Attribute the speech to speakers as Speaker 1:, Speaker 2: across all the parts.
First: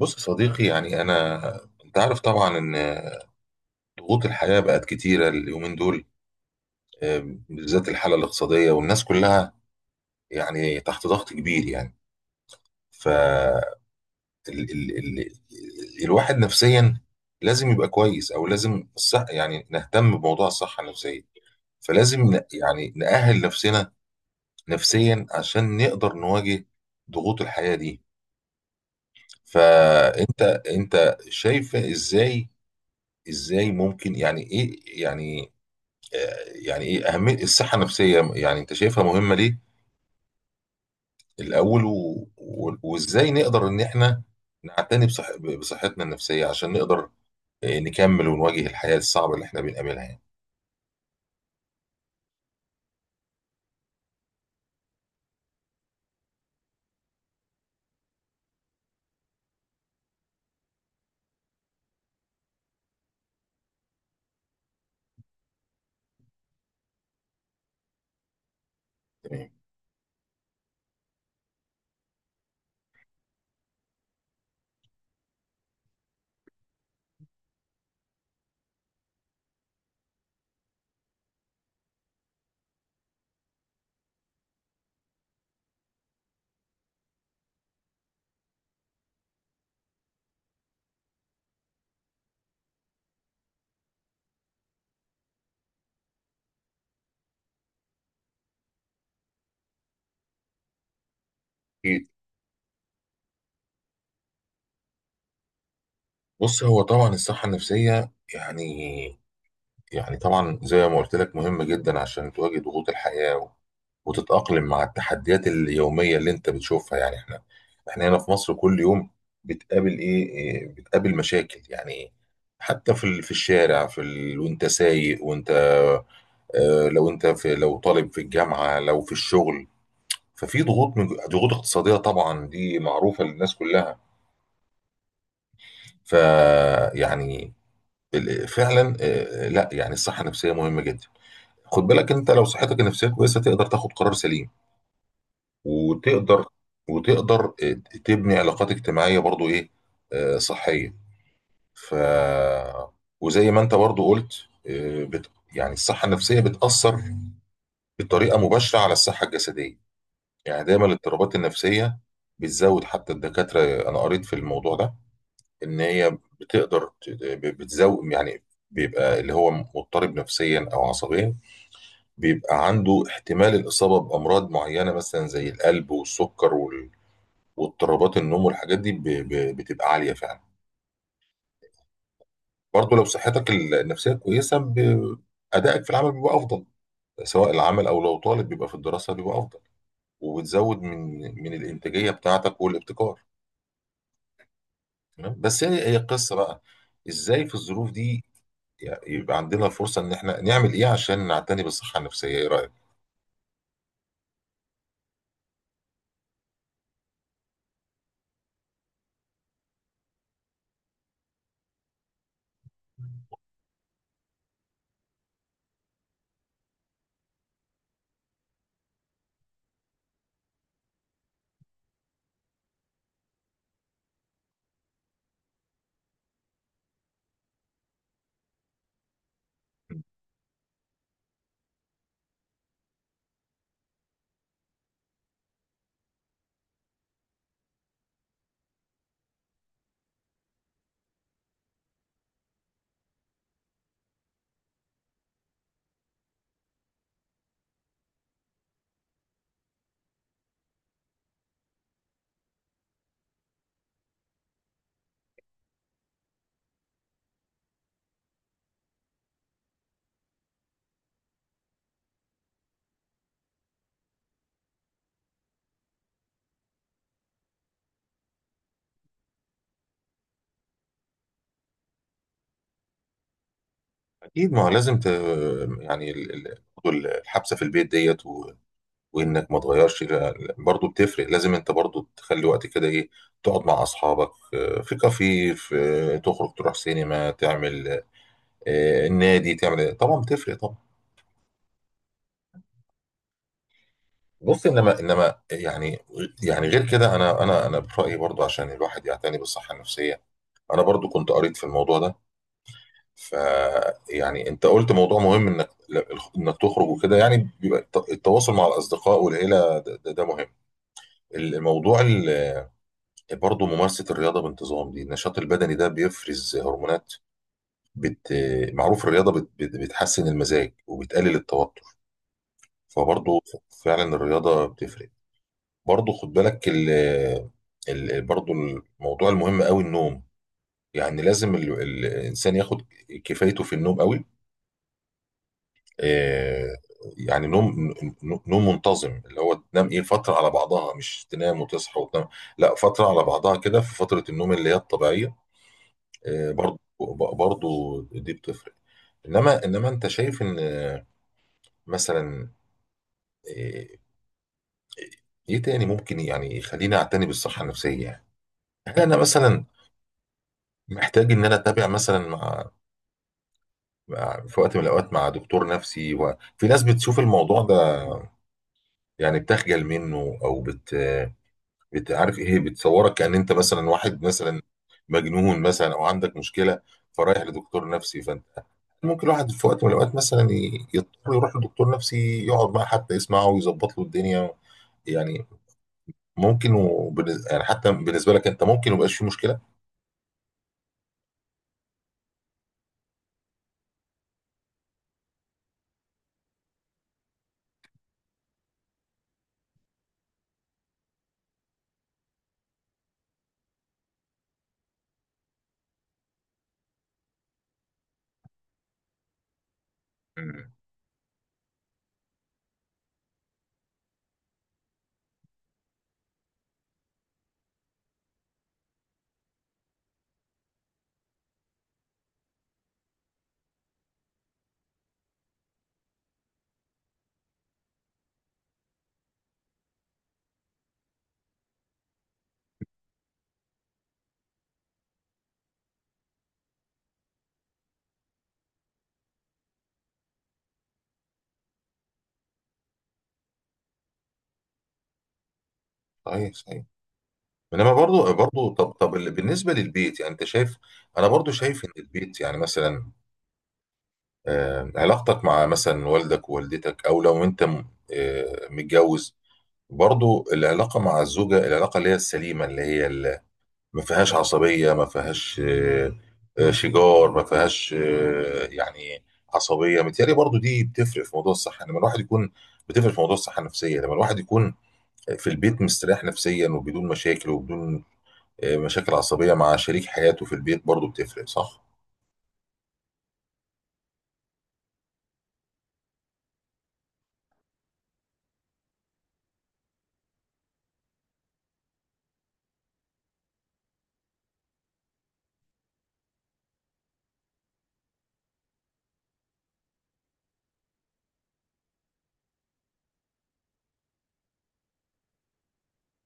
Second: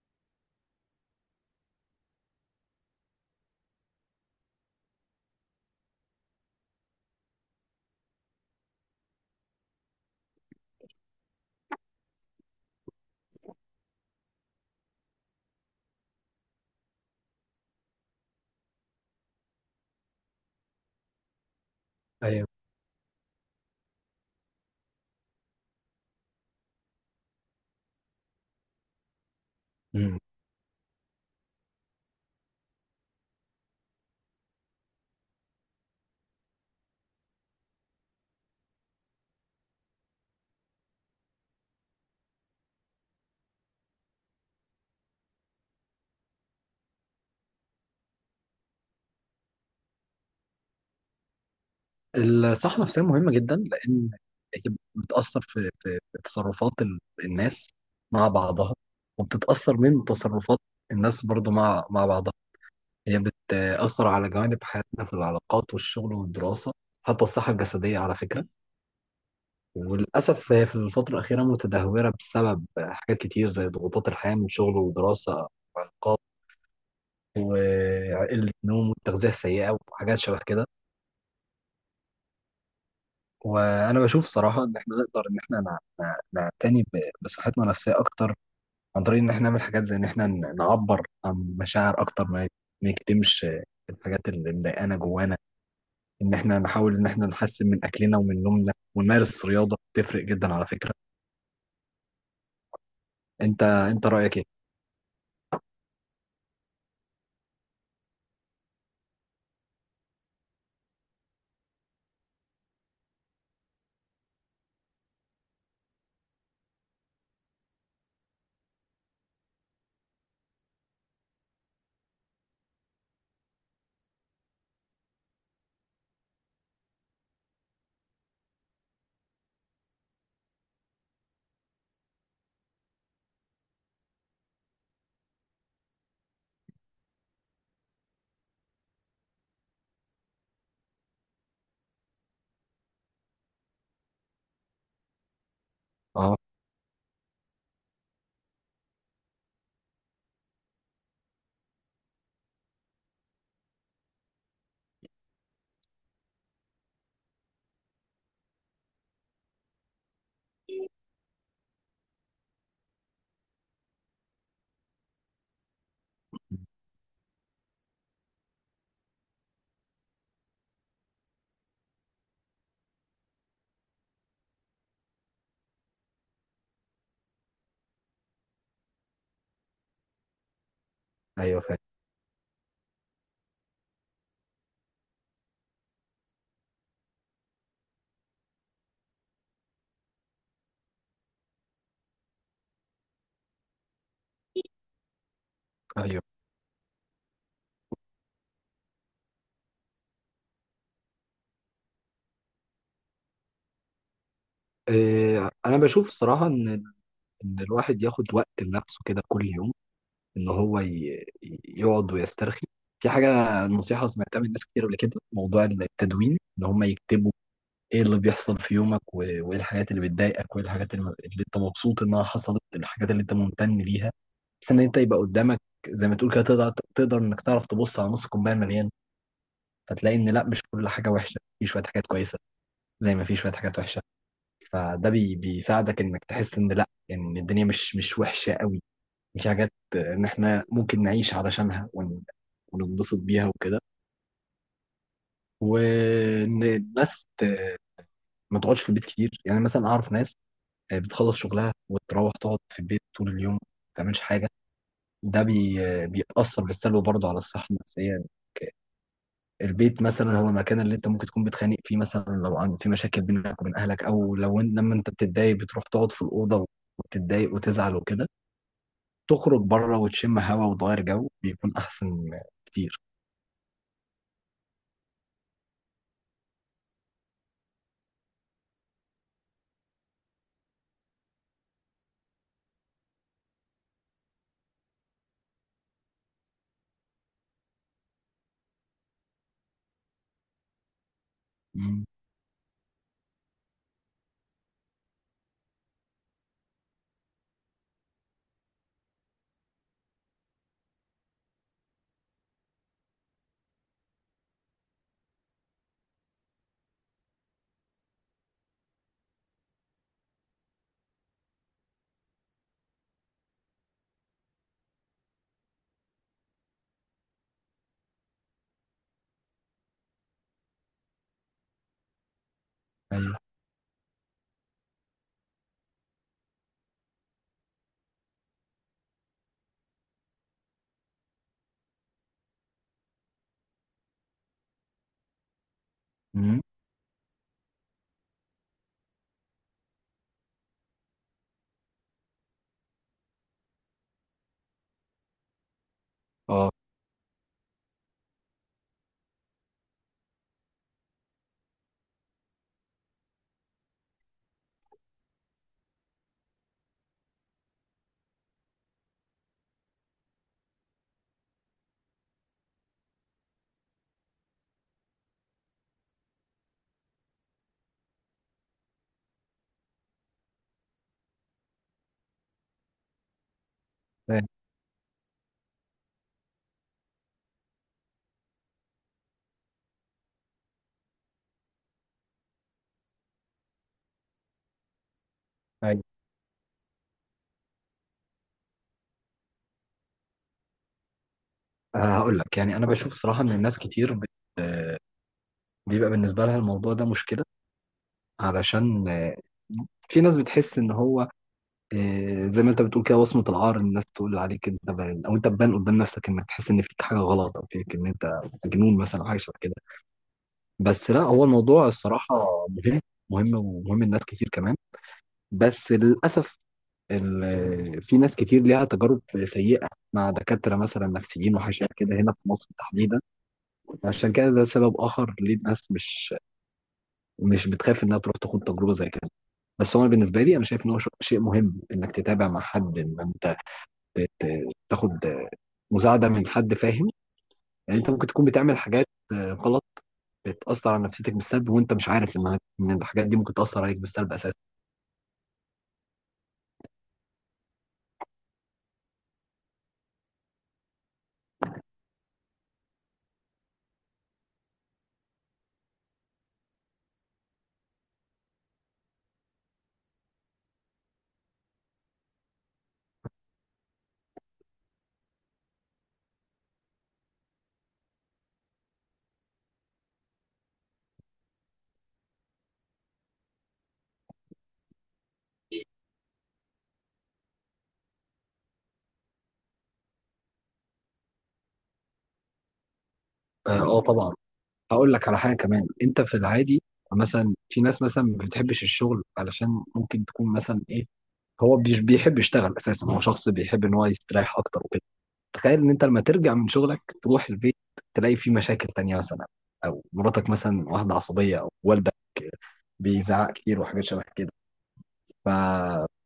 Speaker 1: بص يا صديقي، انا انت عارف طبعا ان ضغوط الحياه بقت كتيره اليومين دول. آه، بالذات الحاله الاقتصاديه والناس كلها يعني تحت ضغط كبير يعني ف ال ال ال الواحد نفسيا لازم يبقى كويس، او لازم الصح، يعني نهتم بموضوع الصحه النفسيه. فلازم
Speaker 2: ايوه.
Speaker 1: يعني نأهل نفسنا نفسيا عشان نقدر نواجه ضغوط الحياه دي.
Speaker 2: مم.
Speaker 1: فانت انت شايفه ازاي؟ ازاي ممكن يعني ايه يعني يعني ايه اهميه الصحه النفسيه؟ يعني انت شايفها مهمه ليه الاول؟ وازاي نقدر ان احنا نعتني بصحتنا النفسيه عشان نقدر، نكمل ونواجه الحياه الصعبه اللي احنا بنقابلها يعني.
Speaker 2: الصحة النفسية مهمة جدا لأن هي بتأثر في تصرفات الناس مع بعضها، وبتتأثر من تصرفات الناس برضو مع بعضها. هي بتأثر على جوانب حياتنا في العلاقات والشغل والدراسة، حتى الصحة الجسدية على فكرة.
Speaker 1: تمام.
Speaker 2: وللأسف هي في الفترة الأخيرة متدهورة بسبب حاجات كتير زي ضغوطات الحياة من شغل ودراسة وعلاقات وقلة النوم والتغذية السيئة وحاجات شبه كده. وانا بشوف صراحه ان احنا نقدر ان احنا نعتني بصحتنا النفسيه اكتر، عن طريق ان احنا نعمل حاجات زي ان احنا نعبر عن مشاعر اكتر، ما نكتمش الحاجات اللي مضايقانا جوانا. ان احنا نحاول ان احنا نحسن من اكلنا ومن نومنا، ونمارس رياضه تفرق جدا على فكره.
Speaker 1: أكيد.
Speaker 2: انت رايك ايه؟
Speaker 1: بص، هو طبعا الصحه النفسيه يعني، يعني طبعا زي ما قلت لك مهم جدا عشان تواجه ضغوط الحياة وتتأقلم مع التحديات اليومية اللي انت بتشوفها. يعني احنا هنا في مصر كل يوم بتقابل ايه إيه، بتقابل مشاكل يعني، حتى في الشارع، وانت سايق، وانت، لو انت في لو طالب في الجامعة، لو في الشغل. ففي ضغوط، من ضغوط اقتصادية طبعا دي معروفة للناس كلها. فيعني فعلا آه، لا يعني الصحة النفسية مهمة جدا. خد بالك، انت لو صحتك النفسيه كويسه تقدر تاخد قرار سليم،
Speaker 2: اه.
Speaker 1: وتقدر وتقدر تبني علاقات اجتماعيه برضو، ايه، اه، صحيه. ف وزي ما انت برضو قلت، اه، يعني الصحه النفسيه بتاثر بطريقه مباشره على الصحه الجسديه. يعني دايما الاضطرابات النفسيه بتزود، حتى الدكاتره انا قريت في الموضوع ده ان هي بتقدر بتزود يعني. بيبقى اللي هو مضطرب نفسيا او عصبيا، بيبقى عنده احتمال الإصابة بأمراض معينة، مثلا زي القلب والسكر واضطرابات النوم، والحاجات دي بتبقى عالية فعلا.
Speaker 2: ايوه، فاهم.
Speaker 1: برضه لو صحتك النفسية كويسة أدائك في العمل بيبقى أفضل، سواء العمل أو لو طالب بيبقى في الدراسة بيبقى أفضل، وبتزود من الإنتاجية بتاعتك والابتكار. تمام؟ بس هي
Speaker 2: ايوه.
Speaker 1: قصة بقى إزاي في الظروف دي يعني يبقى عندنا الفرصة إن إحنا نعمل إيه عشان نعتني بالصحة النفسية؟ إيه رأيك؟
Speaker 2: إيه، انا بشوف الصراحه ان الواحد ياخد وقت لنفسه كده كل يوم، ان هو يقعد ويسترخي. في حاجه، نصيحه سمعتها من ناس كتير قبل كده في موضوع التدوين، ان هم يكتبوا ايه اللي بيحصل في يومك، وايه الحاجات اللي بتضايقك، وايه الحاجات اللي انت مبسوط انها حصلت، الحاجات اللي انت ممتن ليها. بس ان انت يبقى قدامك زي ما تقول كده، تقدر، انك تعرف تبص على نص كوبايه مليان، فتلاقي ان لا، مش كل حاجه وحشه، في شويه حاجات كويسه زي ما في شويه حاجات وحشه. فده بيساعدك انك تحس ان لا، يعني ان الدنيا مش وحشه قوي، في حاجات ان احنا ممكن نعيش علشانها وننبسط بيها وكده. وان الناس ما تقعدش في البيت كتير، يعني مثلا اعرف ناس بتخلص شغلها وتروح تقعد في البيت طول اليوم ما تعملش حاجه. ده بيأثر بالسلب برضه على الصحه النفسيه. البيت مثلا هو المكان اللي انت ممكن تكون بتخانق فيه، مثلا لو عن في مشاكل بينك وبين اهلك، او لو لما انت بتتضايق بتروح تقعد في الاوضه وتتضايق وتزعل وكده. تخرج بره وتشم هوا وتغير جو، بيكون احسن كتير.
Speaker 1: أكيد، ما هو لازم يعني برضو الحبسة في البيت ديت وانك ما تغيرش برضه بتفرق. لازم انت برضه تخلي وقت كده، ايه، تقعد مع اصحابك، في كافيه، في آه، تخرج تروح سينما، تعمل، النادي، تعمل إيه. طبعا بتفرق طبعا.
Speaker 2: مم.
Speaker 1: بص، انما يعني، يعني غير كده، انا انا برايي برضه عشان الواحد يعتني بالصحه النفسيه، انا برضه كنت قريت في الموضوع ده. ف يعني انت قلت موضوع مهم، انك تخرج وكده. يعني بيبقى التواصل مع الاصدقاء والعيله ده، ده مهم الموضوع. برضه ممارسة الرياضة بانتظام، دي النشاط البدني ده بيفرز هرمونات بت... معروف الرياضة بتحسن المزاج وبتقلل التوتر.
Speaker 2: ايوه.
Speaker 1: فبرضه فعلا الرياضة بتفرق. برضه خد بالك برضه الموضوع المهم قوي النوم. يعني لازم الإنسان ياخد كفايته في النوم قوي،
Speaker 2: امم.
Speaker 1: آه، يعني نوم، نوم منتظم، اللي هو تنام ايه فترة على بعضها، مش تنام وتصحى وتنام، لا، فترة على بعضها كده، في فترة النوم اللي هي الطبيعية.
Speaker 2: اه،
Speaker 1: برضو، برضو دي بتفرق. انما انت شايف ان مثلا، آه، ايه تاني ممكن يعني يخليني اعتني بالصحه النفسيه يعني؟ هل انا مثلا محتاج ان انا اتابع مثلا مع، في وقت من الاوقات، مع دكتور نفسي؟ وفي ناس بتشوف الموضوع ده يعني بتخجل منه، او عارف ايه، بتصورك كأن انت مثلا واحد
Speaker 2: فاهم.
Speaker 1: مثلا مجنون مثلا، او عندك مشكله فرايح لدكتور نفسي. فانت ممكن الواحد في وقت من الاوقات مثلا يضطر يروح لدكتور نفسي يقعد معاه حتى يسمعه ويظبط له الدنيا يعني.
Speaker 2: ايوه.
Speaker 1: ممكن يعني حتى بالنسبه لك انت ممكن ميبقاش فيه مشكله.
Speaker 2: آه، هقول لك يعني انا بشوف صراحه ان الناس كتير بت... آه، بيبقى بالنسبه لها الموضوع ده مشكله. علشان في ناس بتحس ان هو زي ما انت بتقول كده، وصمه العار، الناس تقول عليك انت بان او انت تبان قدام نفسك، انك تحس ان فيك حاجه غلط او فيك ان انت مجنون مثلا او حاجه شبه كده.
Speaker 1: مم.
Speaker 2: بس لا، هو الموضوع الصراحه مهم، مهم ومهم لناس كتير كمان، بس للاسف في ناس كتير ليها تجارب سيئه مع دكاتره مثلا نفسيين وحاجات كده هنا في مصر تحديدا. عشان كده ده سبب اخر ليه الناس مش بتخاف انها تروح تاخد تجربه زي كده. بس هو بالنسبه لي انا شايف ان هو شيء مهم انك تتابع مع حد، ان انت تاخد مساعده من حد فاهم. يعني انت ممكن تكون بتعمل حاجات غلط، بتاثر على نفسيتك بالسلب، وانت مش عارف انها ان الحاجات دي ممكن تاثر عليك بالسلب اساسا.
Speaker 1: صحيح صحيح. انما برضو، برضو بالنسبه للبيت، يعني انت شايف، انا برضو شايف ان البيت يعني مثلا، علاقتك مع مثلا والدك ووالدتك، او لو انت متجوز، برضو العلاقة مع الزوجة، العلاقة اللي هي السليمة، اللي هي اللي ما فيهاش عصبية، ما فيهاش شجار، ما فيهاش يعني عصبية، متهيألي برضو دي بتفرق في موضوع الصحة لما الواحد يكون، بتفرق في موضوع الصحة النفسية لما الواحد يكون في البيت مستريح نفسيا، وبدون مشاكل، وبدون مشاكل عصبية مع شريك حياته في البيت، برضو بتفرق، صح؟
Speaker 2: اه. آه، طبعا. هقول لك على حاجه كمان. انت في العادي مثلا، في ناس مثلا ما بتحبش الشغل، علشان ممكن تكون مثلا ايه، هو مش بيحب يشتغل اساسا، هو شخص بيحب ان هو يستريح اكتر وكده. تخيل ان انت لما ترجع من شغلك تروح البيت، تلاقي فيه مشاكل تانية مثلا، او مراتك مثلا واحدة عصبية او والدك بيزعق كتير وحاجات شبه كده. ف...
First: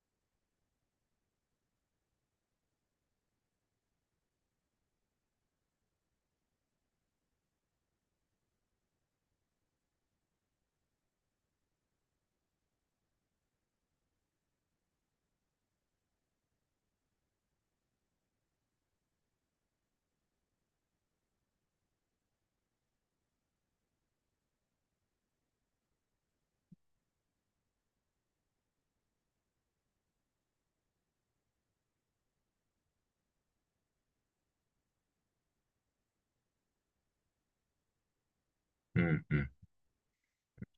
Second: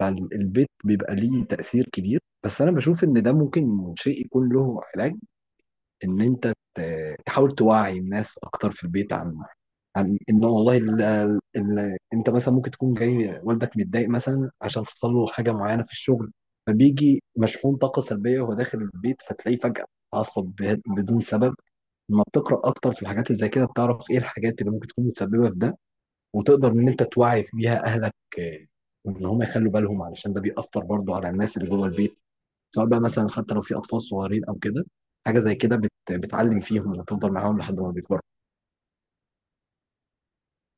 Speaker 2: فالبيت بيبقى ليه تأثير كبير، بس انا بشوف ان ده ممكن شيء يكون له علاج، ان انت تحاول توعي الناس اكتر في البيت عن، ان والله ال ال انت مثلا ممكن تكون جاي والدك متضايق مثلا عشان حصل له حاجه معينه في الشغل، فبيجي مشحون طاقه سلبيه وهو داخل البيت فتلاقيه فجاه اتعصب بدون سبب. لما بتقرا اكتر في الحاجات اللي زي كده، بتعرف ايه الحاجات اللي ممكن تكون متسببه في ده، وتقدر ان انت توعي بيها اهلك. آه، وان هم يخلوا بالهم علشان ده بيأثر برضه على الناس اللي جوه البيت، سواء بقى مثلا حتى لو في اطفال صغيرين او كده، حاجه زي كده بتعلم فيهم وتفضل معاهم لحد ما بيكبروا.
Speaker 1: م- م.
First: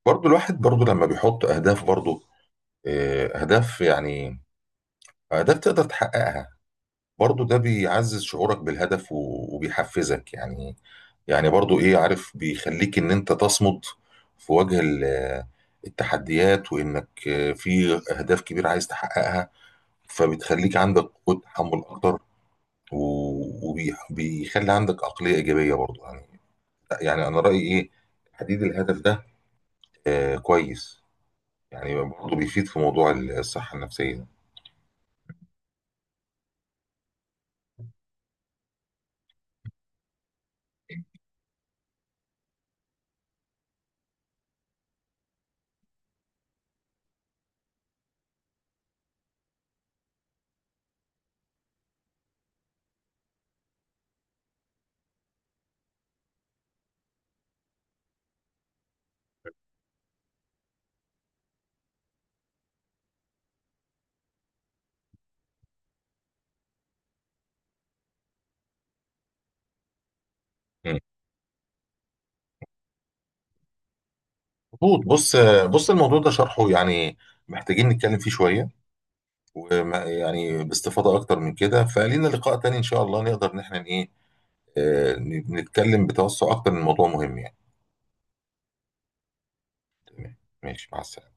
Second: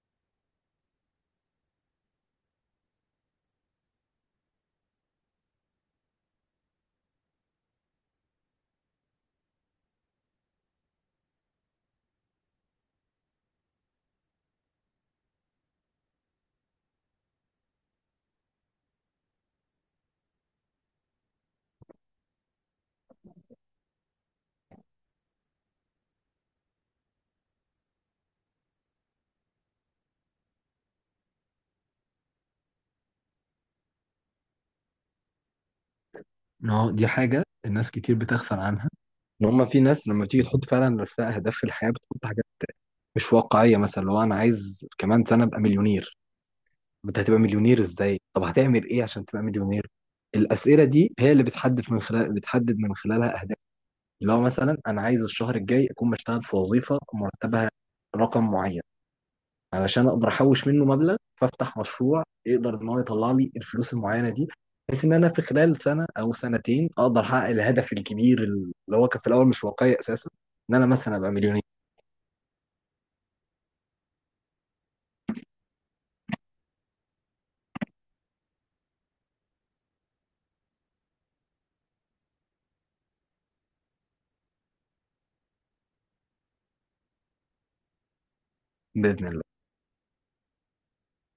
Speaker 1: برضو الواحد برضو لما بيحط أهداف، برضو أهداف يعني أهداف تقدر تحققها، برضو ده بيعزز شعورك بالهدف وبيحفزك يعني. يعني برضو ايه، عارف، بيخليك ان انت تصمد في وجه التحديات، وانك في اهداف كبيرة عايز تحققها، فبتخليك عندك قوة تحمل اكتر، وبيخلي عندك عقلية ايجابية برضو يعني. يعني انا رأيي ايه تحديد الهدف ده، آه، كويس. يعني برضو بيفيد في موضوع الصحة النفسية.
Speaker 2: إن هو دي حاجه الناس كتير بتغفل عنها، ان هم في ناس لما تيجي تحط فعلا لنفسها اهداف في الحياه بتحط حاجات مش واقعيه. مثلا لو انا عايز كمان سنه ابقى مليونير، طب انت هتبقى مليونير ازاي، طب هتعمل ايه عشان تبقى مليونير؟ الاسئله دي هي اللي بتحدد من خلالها اهداف. لو مثلا انا عايز الشهر الجاي اكون بشتغل في وظيفه مرتبها رقم معين، علشان اقدر احوش منه مبلغ فافتح مشروع يقدر ان هو يطلع لي الفلوس المعينه دي، بحيث ان انا في خلال سنه او سنتين اقدر احقق الهدف الكبير اللي هو كان في الاول مش واقعي اساسا، ان انا
Speaker 1: مم.
Speaker 2: مثلا ابقى مليونير.
Speaker 1: مظبوط. بص، بص الموضوع ده شرحه يعني محتاجين نتكلم فيه شوية، وما يعني باستفاضة أكتر من كده. فلينا لقاء تاني إن شاء الله نقدر إن إحنا إيه، آه، نتكلم بتوسع أكتر من موضوع مهم يعني.
Speaker 2: باذن الله.
Speaker 1: تمام، ماشي، مع السلامة.